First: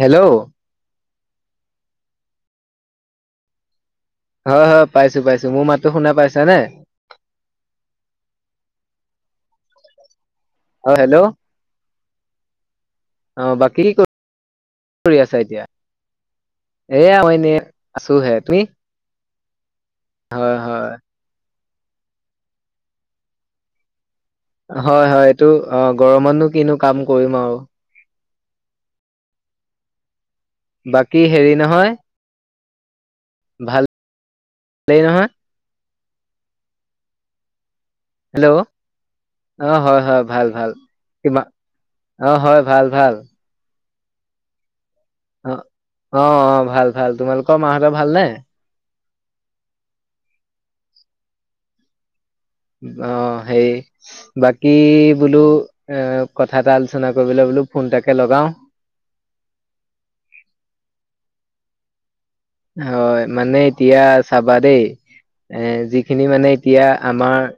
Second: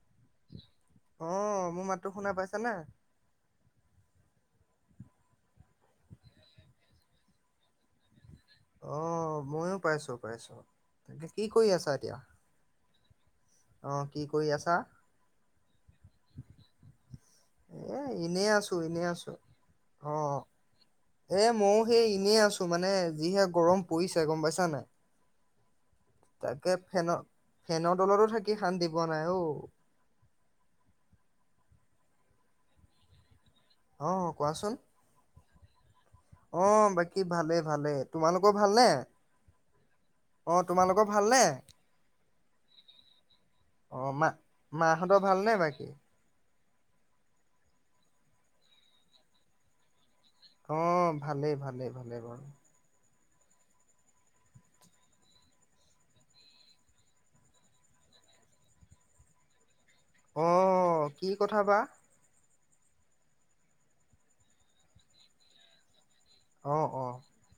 Hello অ মোৰ মাতটো শুনা পাইছ না? হয় হয় পাইছো পাইছো। মোৰ মাতো শুনা পাইছানে? অ মইয়ো পাইছো। পাইছোঁ। অ হেল্ল' কি কৰি আছা? দিয়া অ বাকী কৰি আছা এতিয়া? এ আ এনে এ আছোহে। এনেই তুমি? আছো এনেই আছো অ হয়, হয়। এ মইো সেই এনেই আছো মানে যিহে গৰম পৰিছ। ছে গম পাইছা নাই? তো, অহ, গৰমতো কিনো কাম কৰিম আৰু। কি শান্তি পোৱা নাই অঔ। বাকী হেৰি নহয়, ভালেই অহ, কোৱাচোন? নহয় অ', বাকী ভালে -ভালে। হেল্ল' অহ, হয় -হয়, ভাল অ -ভাল তোমালোকৰ কি, ভালনে অ', হয়- ভাল- ভাল। অ, মা, মাহঁতৰ অ ভালনে বাকী? অ অ ভাল- ভাল তোমালোকৰ মাহঁতৰ ভালনে? অহ, ভালেই- ভালেই -ভালে বাৰু। অ', সেই বাকী বোলো এ, কথা এটা আলোচনা কৰিবলৈ বোলো ফোনটাকে লগাও। অহ, কি কথা বা? হয় মানে এতিয়া চাবা দেই এ, যি, যিখিনি মানে অ এতিয়া অ আমাৰ,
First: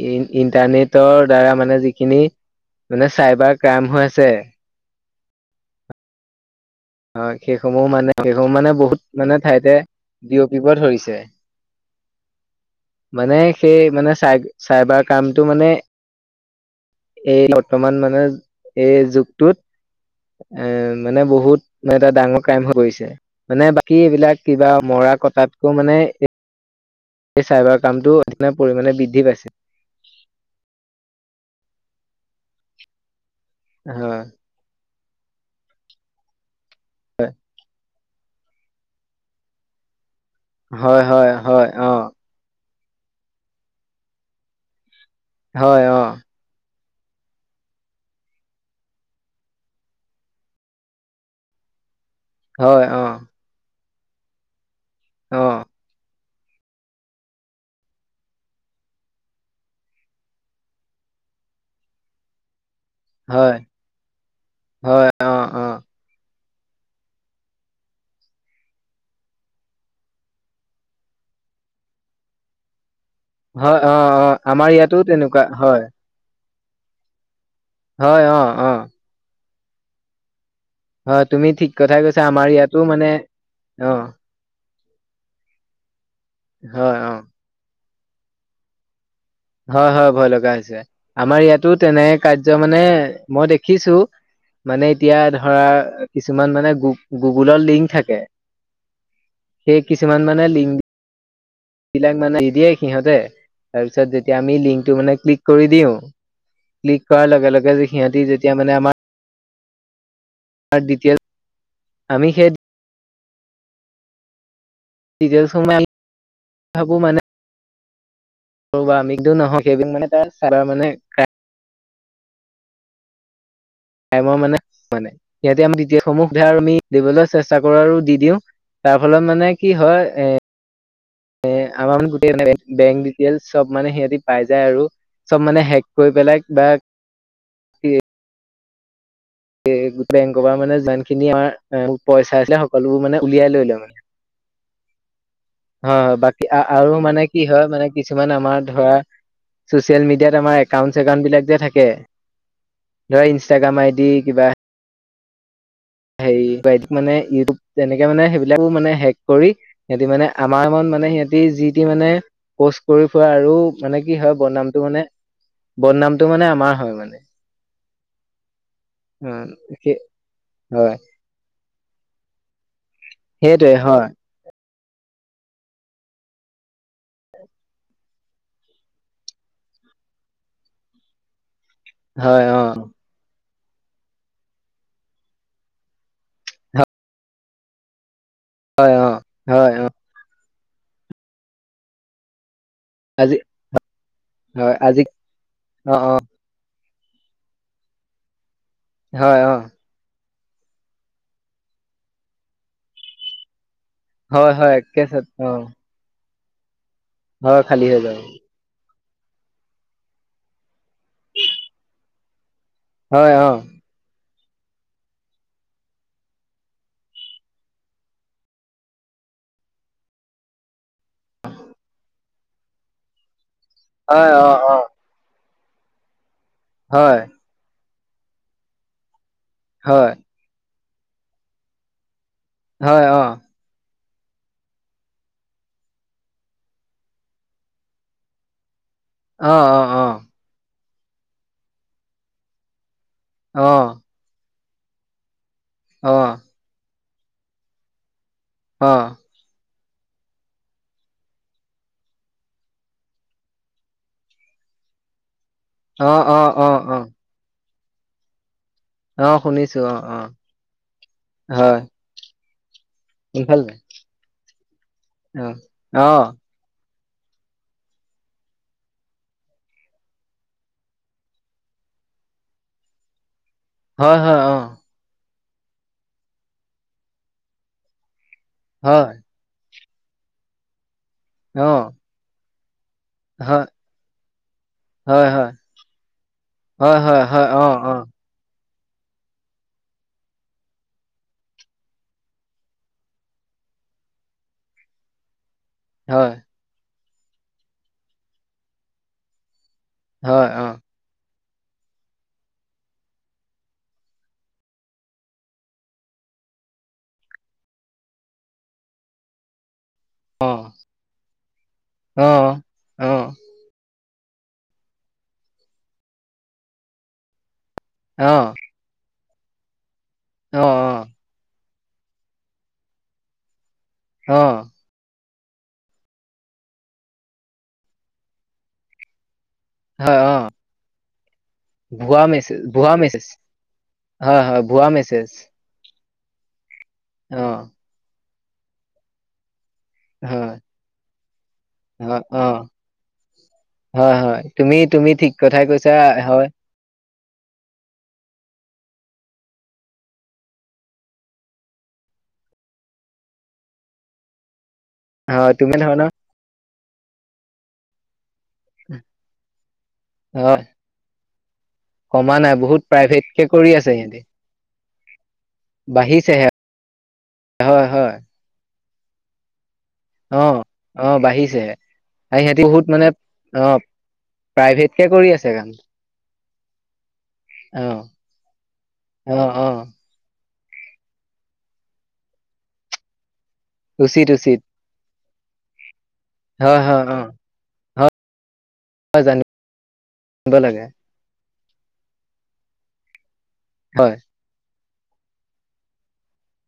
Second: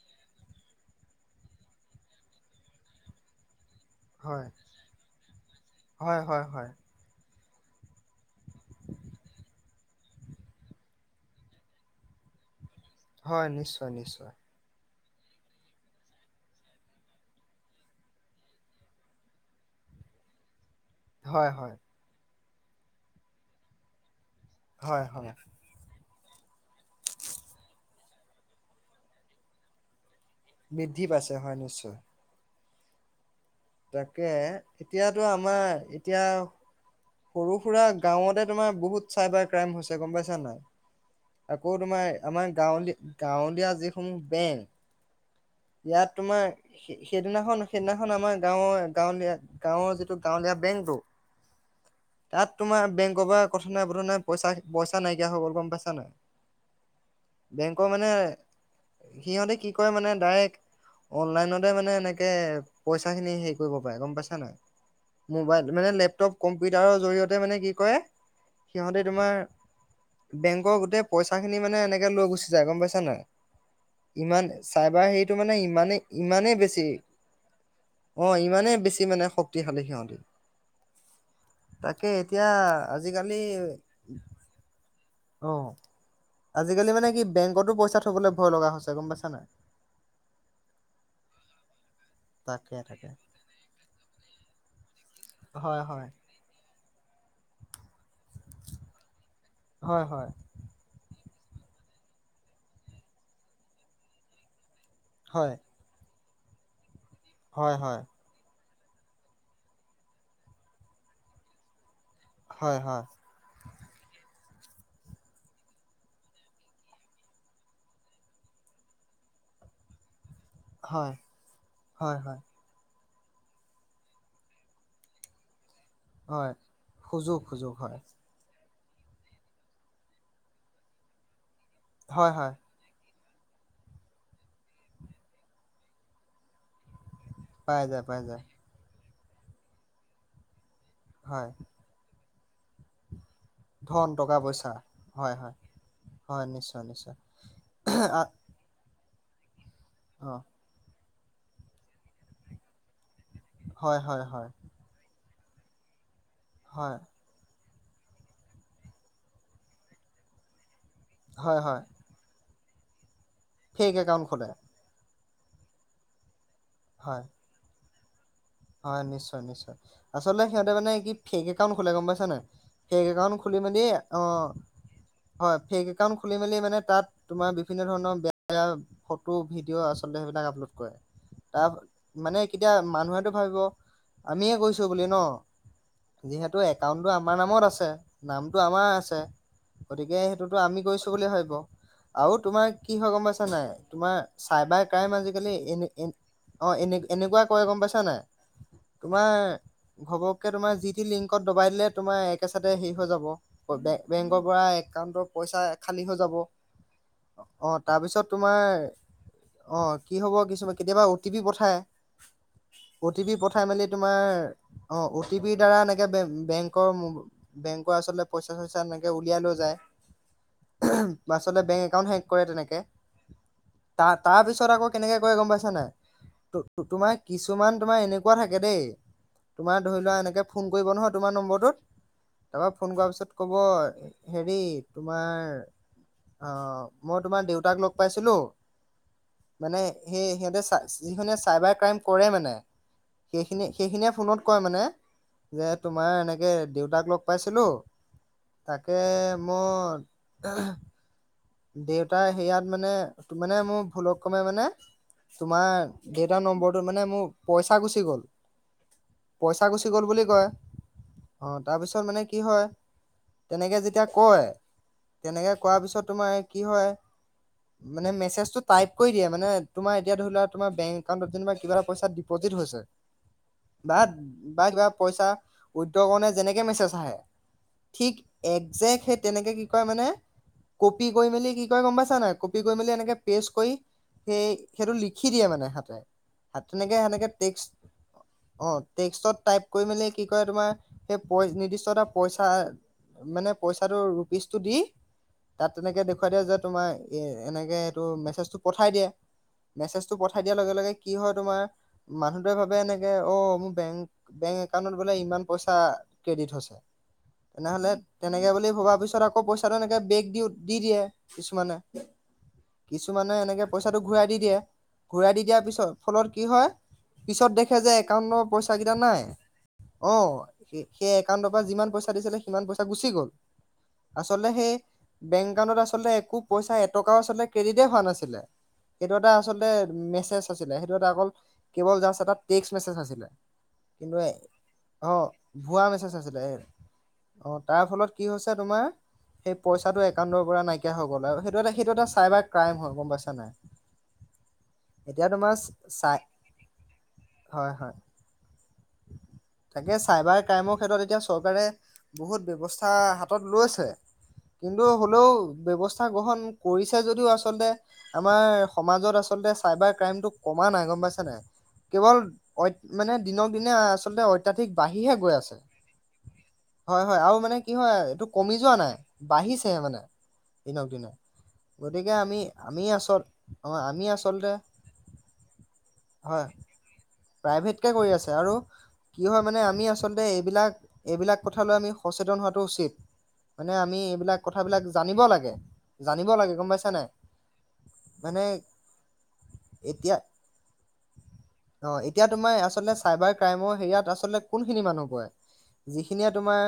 ইণ্টাৰনেটৰ দ্বাৰা, মানে যিখিনি মানে চাইবাৰ, ক্ৰাইম হৈ আছে। হয়, হয়- হয়- হয় হয়, সেইসমূহ মানে -সেইসমূহ মানে বহুত মানে ঠাইতে বিয়পিব ধৰিছে। মানে হয়, সেই নিশ্চয়, মানে চ নিশ্চয়, - চাইবাৰ, কামটো মানে এই বৰ্তমান মানে এই যুগটোত, এ, মানে হয়, বহুত, হয়, এটা ডাঙৰ ক্ৰাইম হৈ পৰিছে, মানে বাকী এইবিলাক, কিবা হয়, মৰা- হয়। কটাতকও মানে এই চাইবাৰ কামটো অধিক পৰিমানে বৃদ্ধি পাইছে। বৃদ্ধি পাইছে হয়, নিশ্চয়। হয় তাকে, এতিয়াতো আমাৰ এতিয়া সৰু - সুৰা, গাঁৱতে তোমাৰ বহুত চাইবাৰ -ক্ৰাইম হৈছে গম পাইছা, ছা নাই হয় হয় হয় আকৌ অ তোমাৰ আমাৰ গাঁৱলীয়, গাঁৱলীয়া যিসমূহ বেংক, হয় অ ইয়াত তোমাৰ, সেই -সেইদিনাখন -সেইদিনাখন আমাক, গাঁৱৰ গাঁৱলীয়া, গাঁৱৰ যিটো গাঁৱলীয়া বেংকটো, তাত তোমাৰ হয় অ বেংকৰ পৰা কথা নাই নে পইচা পইচা নাইকিয়া অ হৈ'ল গম পাইছা নে? বেংকৰ মানে সিহতে কি কৰে মানে ডাইৰেক্ট অনলাইনতে মানে এনেকেচা ক খিনি হেৰি হয়, কৰিব পাৰে গম পাইছা হয়, নহ অ', মোবাইল অ', মানে লেপটপ কম্পিউটাৰৰ জৰিয়তে মানে কি কৰে সিহঁতে তোমাৰ বেংকৰ গোটেই পইচা খিনি মানে এনেকে লৈ গুচি যায় গম পাইছা নায় হয় অ অ আমাৰ ইয়াতো তেনেকুৱা মানে হয় ইমানেই [unintelligible] অ ইমানে বেছি মানে শক্ত খালে সিহঁতে অ তুমি ঠিক কথাই কৈছা আমাৰ ইয়াতো মানে আজিকালি অ অঁঃ আজিকালি হয়, মানে অ', কি বেংকতো পইচা থবলৈ ভয় লগা হৈছে। নাই হয় হয় ভয় লগা হৈছে আমাৰ ইয়াতো তেনে কাৰ্য তাকে মানে তাকে মই দেখিছো মানে এতিয়া ধৰা হয় হয় কিছুমান মানে গ্ৰপ গুগুলৰ লিংক থাকে সেই হয় হয় কিছুমান মানে লিংক এই বিলাক মানে দি দিয়ে সিহঁতে তাৰ পিছত যেতিয়া আমি লিংক এইটো মানে ক্লিক হয় কৰি দিওঁ ক্লিক কৰাৰ লগে লগে হয় যে সিহঁতি যেতিয়া মানে আমাৰ আৰু ডিটেইল আমি সেই হয় হয়। [unintelligible] মানে থাকো মানে। চাৰা মানে হয়, হয় হয় ইমৰ মানোনে সিহতে আমি গোটেই সমূহ সোধৈ হয়। আমি দিবলৈ সুযোগ চেষ্টা সুযোগ কৰো হয়, আৰু দি দিওঁ। তাৰ ফলত মানে কি হয় এ এ আমাৰ হয়, হয়, গোটেই বেং ডিটেইল চব মানে সিহঁতি পাই যায় আৰু চব মানে হেক কৰি পেলাই কিবা পাই যায় পাই যায় এ গোটেই বেংকৰ মানে ইমান খিনি হয়। আমাৰ পইচা খাই সকলোবোৰ মানে উলিয়াই লৈ ল মানে। ধন, টকা, পইচা, হয়, হয় হয় বাকী নিশ্চয়, আৰু নিশ্চয়। মানে কি হয়, মানে আ- কিছুমান আমাৰ ধৰা ছ'চিয়েল মিডিয়াত অ', আমাৰ একাউণ্ট ইষ্টাগাম বিলাক যে থাকে। ধৰা ইনষ্টাগ্ৰাম আই হয়, ডি হয়, কিবা হয়, সেই ইত হয়, মানে ইউটিউব যেনেকে মানে সেইবিলাকো মানে শেষ কৰি, সিহঁতি মানে আমাৰ মন মানে সিহঁতি হয়, যি হয়, টি মানে পষ্ট কৰি পোৱা আৰু ফেক মানে কি একাউণ্ট হয় খোলে, বদনামটো মানে বন নামটো মানে আম মাৰ, হয়, মানে। হয়, নিশ্চয়, উম, নিশ্চয় সেই আচলতে সিহঁত মানে হয় কি ফেক্ একাউণ্ট খোলে গম পাইছা নাই? [inaudible] একাউণ্ট খুলি, সেইটোৱে মেলি হয় অ। হয় ফেক একাউণ্ট খুলি মেলি, মানে তাত তোমাৰ বিভিন্ন ধৰণৰ বেয়া, বেয়া ফটো ভিডিঅ' আচলতে সেইবিলাক আপলোড কৰে। তাৰ মানে হয় কেতিয়া অ'। মানুহে? ভাবিব আমিয়ে কৈছো বুলি ন। যিহেতু একাউণ্টটো আমাৰ নামত আছে। নামটো আমাৰ হয় অ' আছে, হয় অ' গতিকে টোতো আমি গৈছো বুলি ভাবিব, আৰু তোমাৰ কি হয় গম আজি পাইছা নাই, তোমাৰ হয় চাইবাৰ আজি ক্ৰাইম আজিকালি এনে অ' এ অ' অ, এনে এনেকুৱা কয় গম পাইছা নাই। তোমাৰ হয় অ'। ঘপক। ত-তোমাৰ যি, তি লিংকত দবাই দিলে, তোমাৰ একে চাতে হেৰি হৈ যাব। বেংকৰ হয় পৰা হয় একে চত একাউণ্টৰ অ' পইচা খালী হৈ যাব। হয় অ, খালী হৈ যাব তাৰপিছত তোমাৰ? অ, কি হ'ব কিছুমান কেতিয়াবা অ' টি পি পঠাই। অ'টি হয় পি অ'। পঠাই মেলি তোমাৰ অ', অ' টি পিৰ দ্বাৰা এনেকে বেংকৰ, বেংকৰ আচলতে পইচা-চইচা এনেকে উলিয়াই লৈ যায় আচলতে বেংক একাউণ্ট হেক কৰে তেনেকে। ত, হয় তাৰ অ' পিছত অ' আকৌ কেনেকে কৰে গম পাইছ? চা নাই [inaudible] তোমাৰ হয় কিছুমান? তোমাৰ এনেকুৱা থাকে দেই। তোমাৰ ধৰি হয় লোৱা এনেকে ফোন কৰিব নহয় তোমাৰ নম্বৰটোত। তাৰপৰা ফোন হয় কৰাৰ অ' পিছত ক'ব? হেৰি তোমাৰ অ, মই তোমাৰ দেউতাক লগ পাইছিলো। অ' মানে অ' অ' সেই সিহঁতে চ যিখনে চাইবাৰ ক্ৰাইম কৰে মানে। অ' অ' সেইখিনিয়ে-সেইখিনিয়ে ফোনত কয়, মানে। যে অ' তোমাৰ অ' এনেকে দেউতাক লগ পাইছিলোঁ, তাকে অ' মোৰ আহ [unintelligible] দেউতাৰ সেয়াত মানে-মানে মোৰ ভুলক ক্ৰমে মানে তোমাৰ দেতাৰ অ' নম্বৰটোত অ' মানে অ' মোৰ পইচা চ গুচি গ'ল। অ পইচা শুনিছো গুচি অ গ'ল অ বুলি কয় অ হয় তাৰপিছত মানে কি কি হয়? ইফাল তেনেকে যেতিয়া কয়। অ তেনেকে কৰা অ পিছত তোমাৰ কি হয়? মেছেজ টো টাইপ কৰি দিয়ে। মানে তোমাৰ ধৰি লোৱা বেং একাউণ্ট টো কিবা এটা পইচা ডিপজিট হৈছে। হয় হয় অ বা-বা কিবা পইচা উদয়গনে যেনেকে মেছেজ আহে ঠিক একজেক্ট হয় সেই তেনেকে কি কয় মানে কপি কৰি মেলি কি অ কয় গম পাইচানাই? কপি গ মেল এনেক পেজ হয় কৰি সেই সেইটো হয় লিখি দিয়ে মানে হাতে তেনেকে হয় হয় সেনেকে হয় হয় টেক্স অ অ অ', টেক্সত টাইপ কৰি মেলি কি কৰে তোমাৰ সেই নিৰ্দিষ্ট এ পইচা মানে পইচাটো ৰুপিচটো দি। তাত তেনেকে হয় দেখুৱাইয়ে যে তোমাৰ এ এনেকে এইটো মেছেজটো পঠাই দিয়ে। মেছেজ টো পঠাই হয় দিয়াৰ অ লগে-লগে কি হয়? তোমাৰ মানুহটোৱে ভাবে এনেকে অঁ মোৰ বেংক বেংক একাউন্টত বোলে ইমান পইচা ক্ৰেডিট হৈছে, তেনেহলে তেনেকে বুলি ভবা পিছত আকৌ পইচাটো এনেকে অ দি দিয়ে কিছুমানে অ অ কিছুমানে এনেকে পইচাঁটো- দ পিছত ফলত কি হয় যে অ একাউণ্টৰ পইচা কেইটা নাই অঁ অ অ স সেই একাউণ্টৰ পৰা যিমান পইচাঁ দিছিলে সিমান পইচা গুচি গ'ল। অ আচলতেই সে বেংক একাউণ্টত আচলতে একো পইচাঁ এটকাওঁ আচলতে ক্ৰেডিতে হোৱা নাছিলে সটো এটা মে হয় অ আছিল সেইটো এটা অকল কেৱল ভুৱা মেছেজ এটােক মে ভুৱা আছিলে মেছেজ কিন্তু হয় হয় ভুৱা অঁ মেছেজ ভুৱা মেজ আছিল। ছিল অ অঁ তাৰ ফলত কি হৈছে তোমাৰ? টো একাউণ্ট হয় হৈ গ'ল সেইটো এটা হয় চাইবা অ ক্ৰাইম হয় গম‌ পায়ছানে নাই? হয় হয় তুমি তুমি এতিয়া ঠিক তোমাৰ কথাই কৈছা হয় হয় হয়। তাকে চাইবাৰ ক্ৰাইমৰ ক্ষেত্ৰত এতিয়া চৰকাৰে বহুত ব্যৱস্থা হাতত লৈছে। কিন্তু হ'লেও হয় তুমি ব্যৱস্থা ধৰণৰ গ্ৰহণ কৰিছে যদিও আচলতে। আমাৰ সমাজত আচলতে চাইবাৰ ক্ৰাইমটো হয় কমা নাই গম পাইছেনে নাই। কেৱল কমা নাই বহুত মানে প্ৰাইভেট কে দিনক দিনে কৰি আছে সিহঁতি আচলতে অত্যাধিক বাঢ়িহে গৈ আছে। বাঢ়িছেহে হয় হয় আৰু মানে কি হয় এইটো মানে কমি যোৱা নাই। বাঢ়িছে মানে- অঁ দিনক দিনে অঁ বাঢ়িছেহে গতিকে আমি আৰু সিহঁতি আমি বহুত মানে আচল অ অঁ আমি আচলতে প্ৰাইভেটকে কৰি আছে কাম। হয় প্ৰাইভেটকে অ', কৰি আছে আৰু কি হয় অ', মানে অ', আমি আচলতে এইবিলাক। এইবিলাক কথালৈ আমি সচেতন হোৱাটো উচিত মানে আমি উচিত এইবিলাক উচিত কথাবিলাক জানিব লাগে। উম। জানিব লাগে গম হয়, পাইছানে নাই। মানে জানি ব লাগে অঁ এতিয়া তোমাৰ আচলতে চাইবাৰ ক্ৰমৰ হেয়াত হয়, আচলতে কোনখিনি মানুহ হয় যিখিনিয়ে তোমাৰ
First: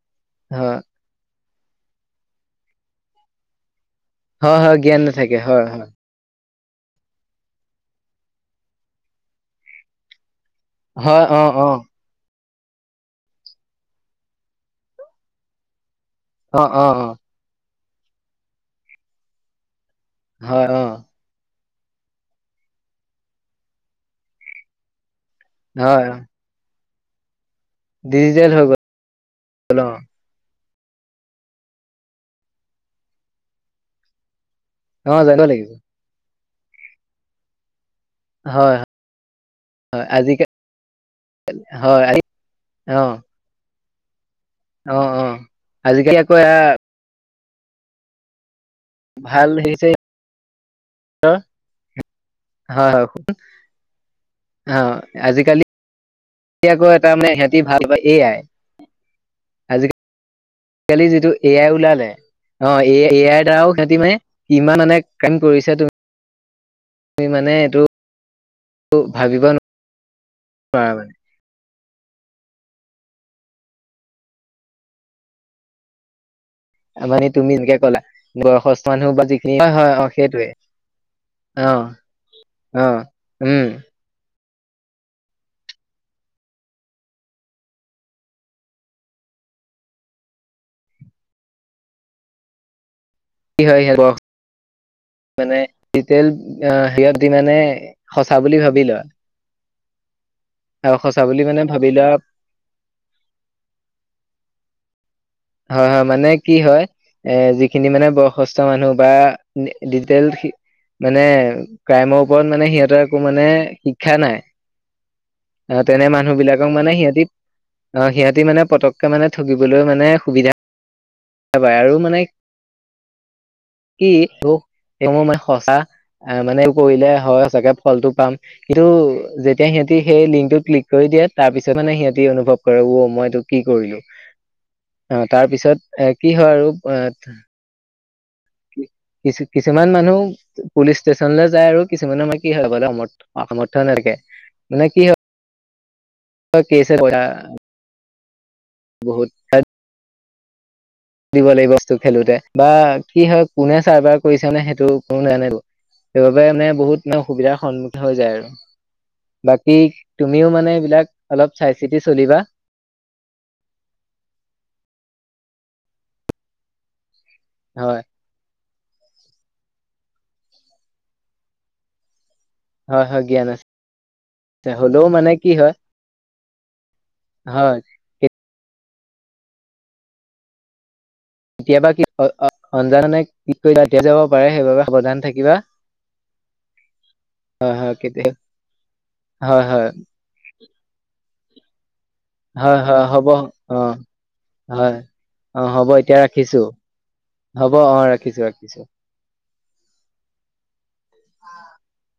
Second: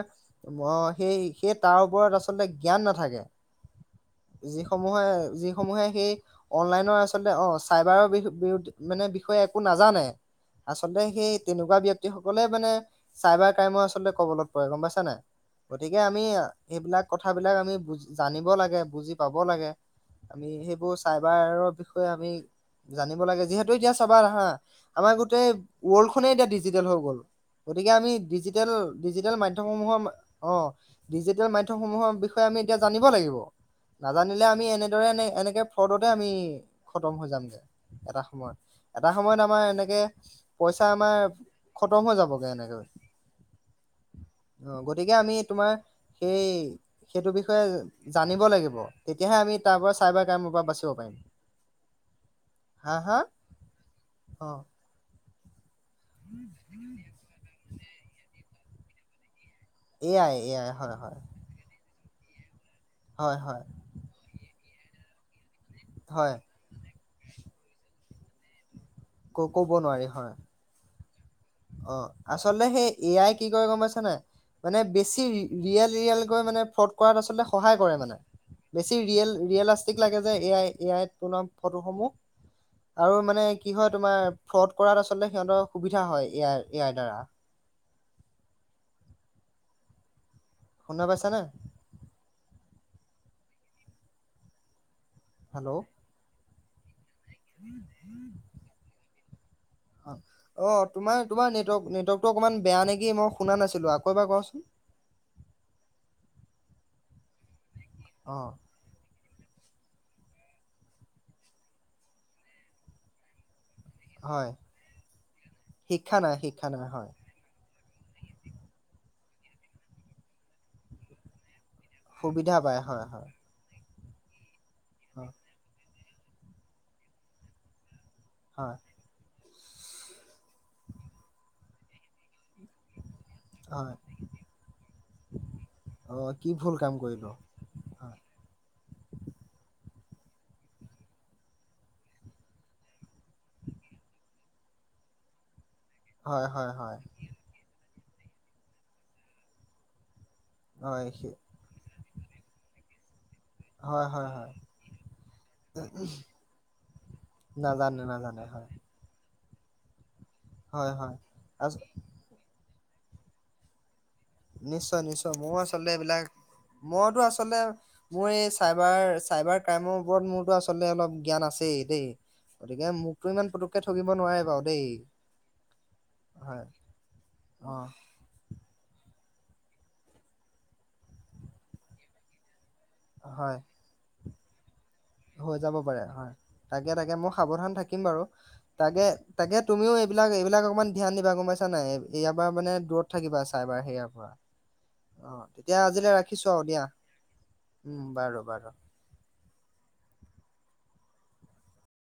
হয়, মই সেই সেই তাৰ ওপৰত আচলতে জ্ঞান নাথাকে হয়, হয়, জ্ঞান যিসমূহে নাথাকে হয়, যিসমূহে হয়, সেই অনলাইনৰ আচলতে অ চাইবাৰৰ বি বি মানে বিষয়ে একো নাজ- জানে আচলতে হয়, সেই অ', তেনেকুৱা অ', ব্যক্তি সকলে মানে চাইবাৰ ক্ৰাইমৰ আচলতে কবলত পৰে গম পাইছা নাই গতিকে আমি অ', অ', সেইবিলাক অ', কথাবিলাক আমি বুজি জানিব লাগে বুজি পাব লাগে আমি হয়, সেইবোৰ অ', চাইবাৰৰ বিষ- বিষয়ে আমি জানিব লাগে যিহেতু এতিয়া চাবা না হা আমাৰ গোট গোটে হয়, ৱৰ্ল্ড অ', খনেই এতিয়া ডিজি- টেল হৈ গ'ল। গতিকে আমি ডিজিটেল, ডিজিটেল মধ্যম গ'ল অ', সমূহৰ অ। ডিজিটেল মাধ্যমসমূহৰ বিষয়ে আমি এতিয়া জানিব লাগিব। নাজানিলে আমি। আমি এনেদৰে অ', এনে জানিব এনেকে লাগিব হয়, ফ্ৰডতে আমি। খতম হৈ যাম দে। এটা সময়ত, হয়, এটা সময়ত। আমাৰ এনেকে আজিকালি পইচা আমাৰ হয়, খতম হৈ আজি যাবগে এনেকৈ। অ', অ', গতিকে আমি তোমাৰ আজিকালি আকৌ সেই এয়া সেইটো বিষয়ে। জানিব লাগিব। তেতিয়াহে ভাল আমি হেৰি তাৰপৰা চাইবাৰ কাইমৰ পৰা বাছিম। [unintelligible] হয় হা হয় হা শুন। অ', আজিকালি। এ আকৌ এটা মানে সিহঁতি ভাল পায় এ আই। এয়াই। এয়াই হয় আজিকালি হয় যিটো এ আই ওলালে। অ', এ, এ হয় আই দাৰা হয় ও সিহতি মানে। ইমান মানে কেন কৰিছে। হয়। তুমি মানে এইটো। ভাবিব ক ক'ব নোৱাৰি হয়। [unintelligible] অ', আচলতে সেই এ আই কি কৰে গম পাইছা নাই? মানে বেছি ৰিয়েল ৰিয়েল। ফ্ৰড কৰাত মানে আচলতে তুমি যেনেকে সহায় কৰে ক'লা মানে। বয়সস্থ বেছি মানুহ বা ৰিয়েল যিখিনি হয় হয় ৰিয়েলাষ্টিক অ লাগে যে সেইটোৱে এ আই, এ আই বনোৱা অ ফটোসমূহ, অ আৰু মানে উম কি হয় তোমাৰ। ফ্ৰড কৰাত আচলতে সিহঁতৰ সুবিধা হয়। এ আই, এ আই দ্বাৰা। শুনা পাইছানে? কি হয় [unintelligible] মানে হেল্ল' ডিতেল। য়া হিয়ত। মানে সঁচা বুলি ভাবি লয়। অহ। অ আৰু তোমাৰ সঁচা বুলি তোমাৰ মানে ভাবি নেটৱৰ্ক লোৱা নেটৱৰ্কটো অকমান বেয়া নেকি মই শুনা নাছিলো আকৌ এবাৰ কোৱাছোন। হয় হয় মানে কি হয়, এ যি খিনি মানে অ বয়সস্থ মানুহ বা ডিজিটেল সি মানে ক্ৰাইমৰ ওপৰত মানে সিহঁতৰ একো মানে শিক্ষা নাই হয় [inaudible] অহ তেনে শিক্ষা নাই শিক্ষা মানুহবিলাকক নাই মানে হয় সিহঁতি নহয় সিহঁতি মানে পতককে মানে ঠগিবলৈ মানে সুবিধা পায় আৰু মানে সুবিধা পায় হয় হয়। কি অ। মোৰ হয় মানে সঁচা অ মানে উপৰিলে হয় চাগে। ফলটো পাম হয় কিন্তু যে এতিয়া সিহঁতি সেই লিংকটোত ক্লিক কৰি দিয়ে, তাৰ পিছত মানে সিহঁতি অনুভৱ কৰে ঔ মই এইটো কি হয় কৰিলো! [inaudible] অ তাৰপিছত এ অ কি হয় ভুল আৰু কাম কৰিলো এ। হয় [unintelligible] কিছু কিছুমান মানুহ পুলিচ ষ্টেচনলৈ যায় আৰু কিছুমানৰ মানে কি হয় যাবলৈ সামৰ্থ্যই নাথাকে। মানে কি হয় হয় হয় হয় [unintelligible] বহুত [unintelligible] হয় সে- দিব লাগিব বস্তু। খেলোতে বা কি হয় কোনে হয় চাৰ্ভাৰ হয় কৰিছে হয় মানে সেইটো কোনো নাজানেতো সেইবাবে মানে বহুত মানে অসুবিধাৰ নাজানে সন্মুখা হৈ যায় নাজানে আৰু হয় বাকী তুমিও মানে হয় এইবিলাক হয় অলপ আচ চাই চিতি চলিবা নিশ্চয় নিশ্চয় মও আচলতে এইবিলাক মইতো আচ চলতে হয় মই চি চাইবাৰ চাইবাৰ ক্ৰাইমৰ ওপৰত মোৰতো আচলতে অলপ জ্ঞান আছেই দেই গতিকে হয় হয় মোকতো জ্ঞান ইমান আছে পুতুককে ঠগিব নোৱাৰে বাৰু দেই হ'লেও মানে কি হয় হয় অ হয় কেতিয়াবা কি হয় অ অঞ্জাননে কি হয় কৰিবা এতিয়া যে অ'ক [unintelligible] হৈ যাব পাৰে হয় তাকে তাকে মই সাৱধান হয় হয় থাকিম বাৰু কেতিয়া তাকে তাকে হয় হয় তুমিও এইবিলাক এইবিলাক অকমান ধ্যান দিবা গম পাইছা। [unintelligible] ইয়াৰবাৰ মানে হয় হয় দূৰত হ'ব থাকিবা অ চাইবাৰ সেয়াৰ পৰা হয় অ তেতিয়া আজিলৈ ৰাখিছো আৰু দিয়া হ'ব অ উম ৰাখিছো বাৰু বাৰু ৰাখিছো [inaudible]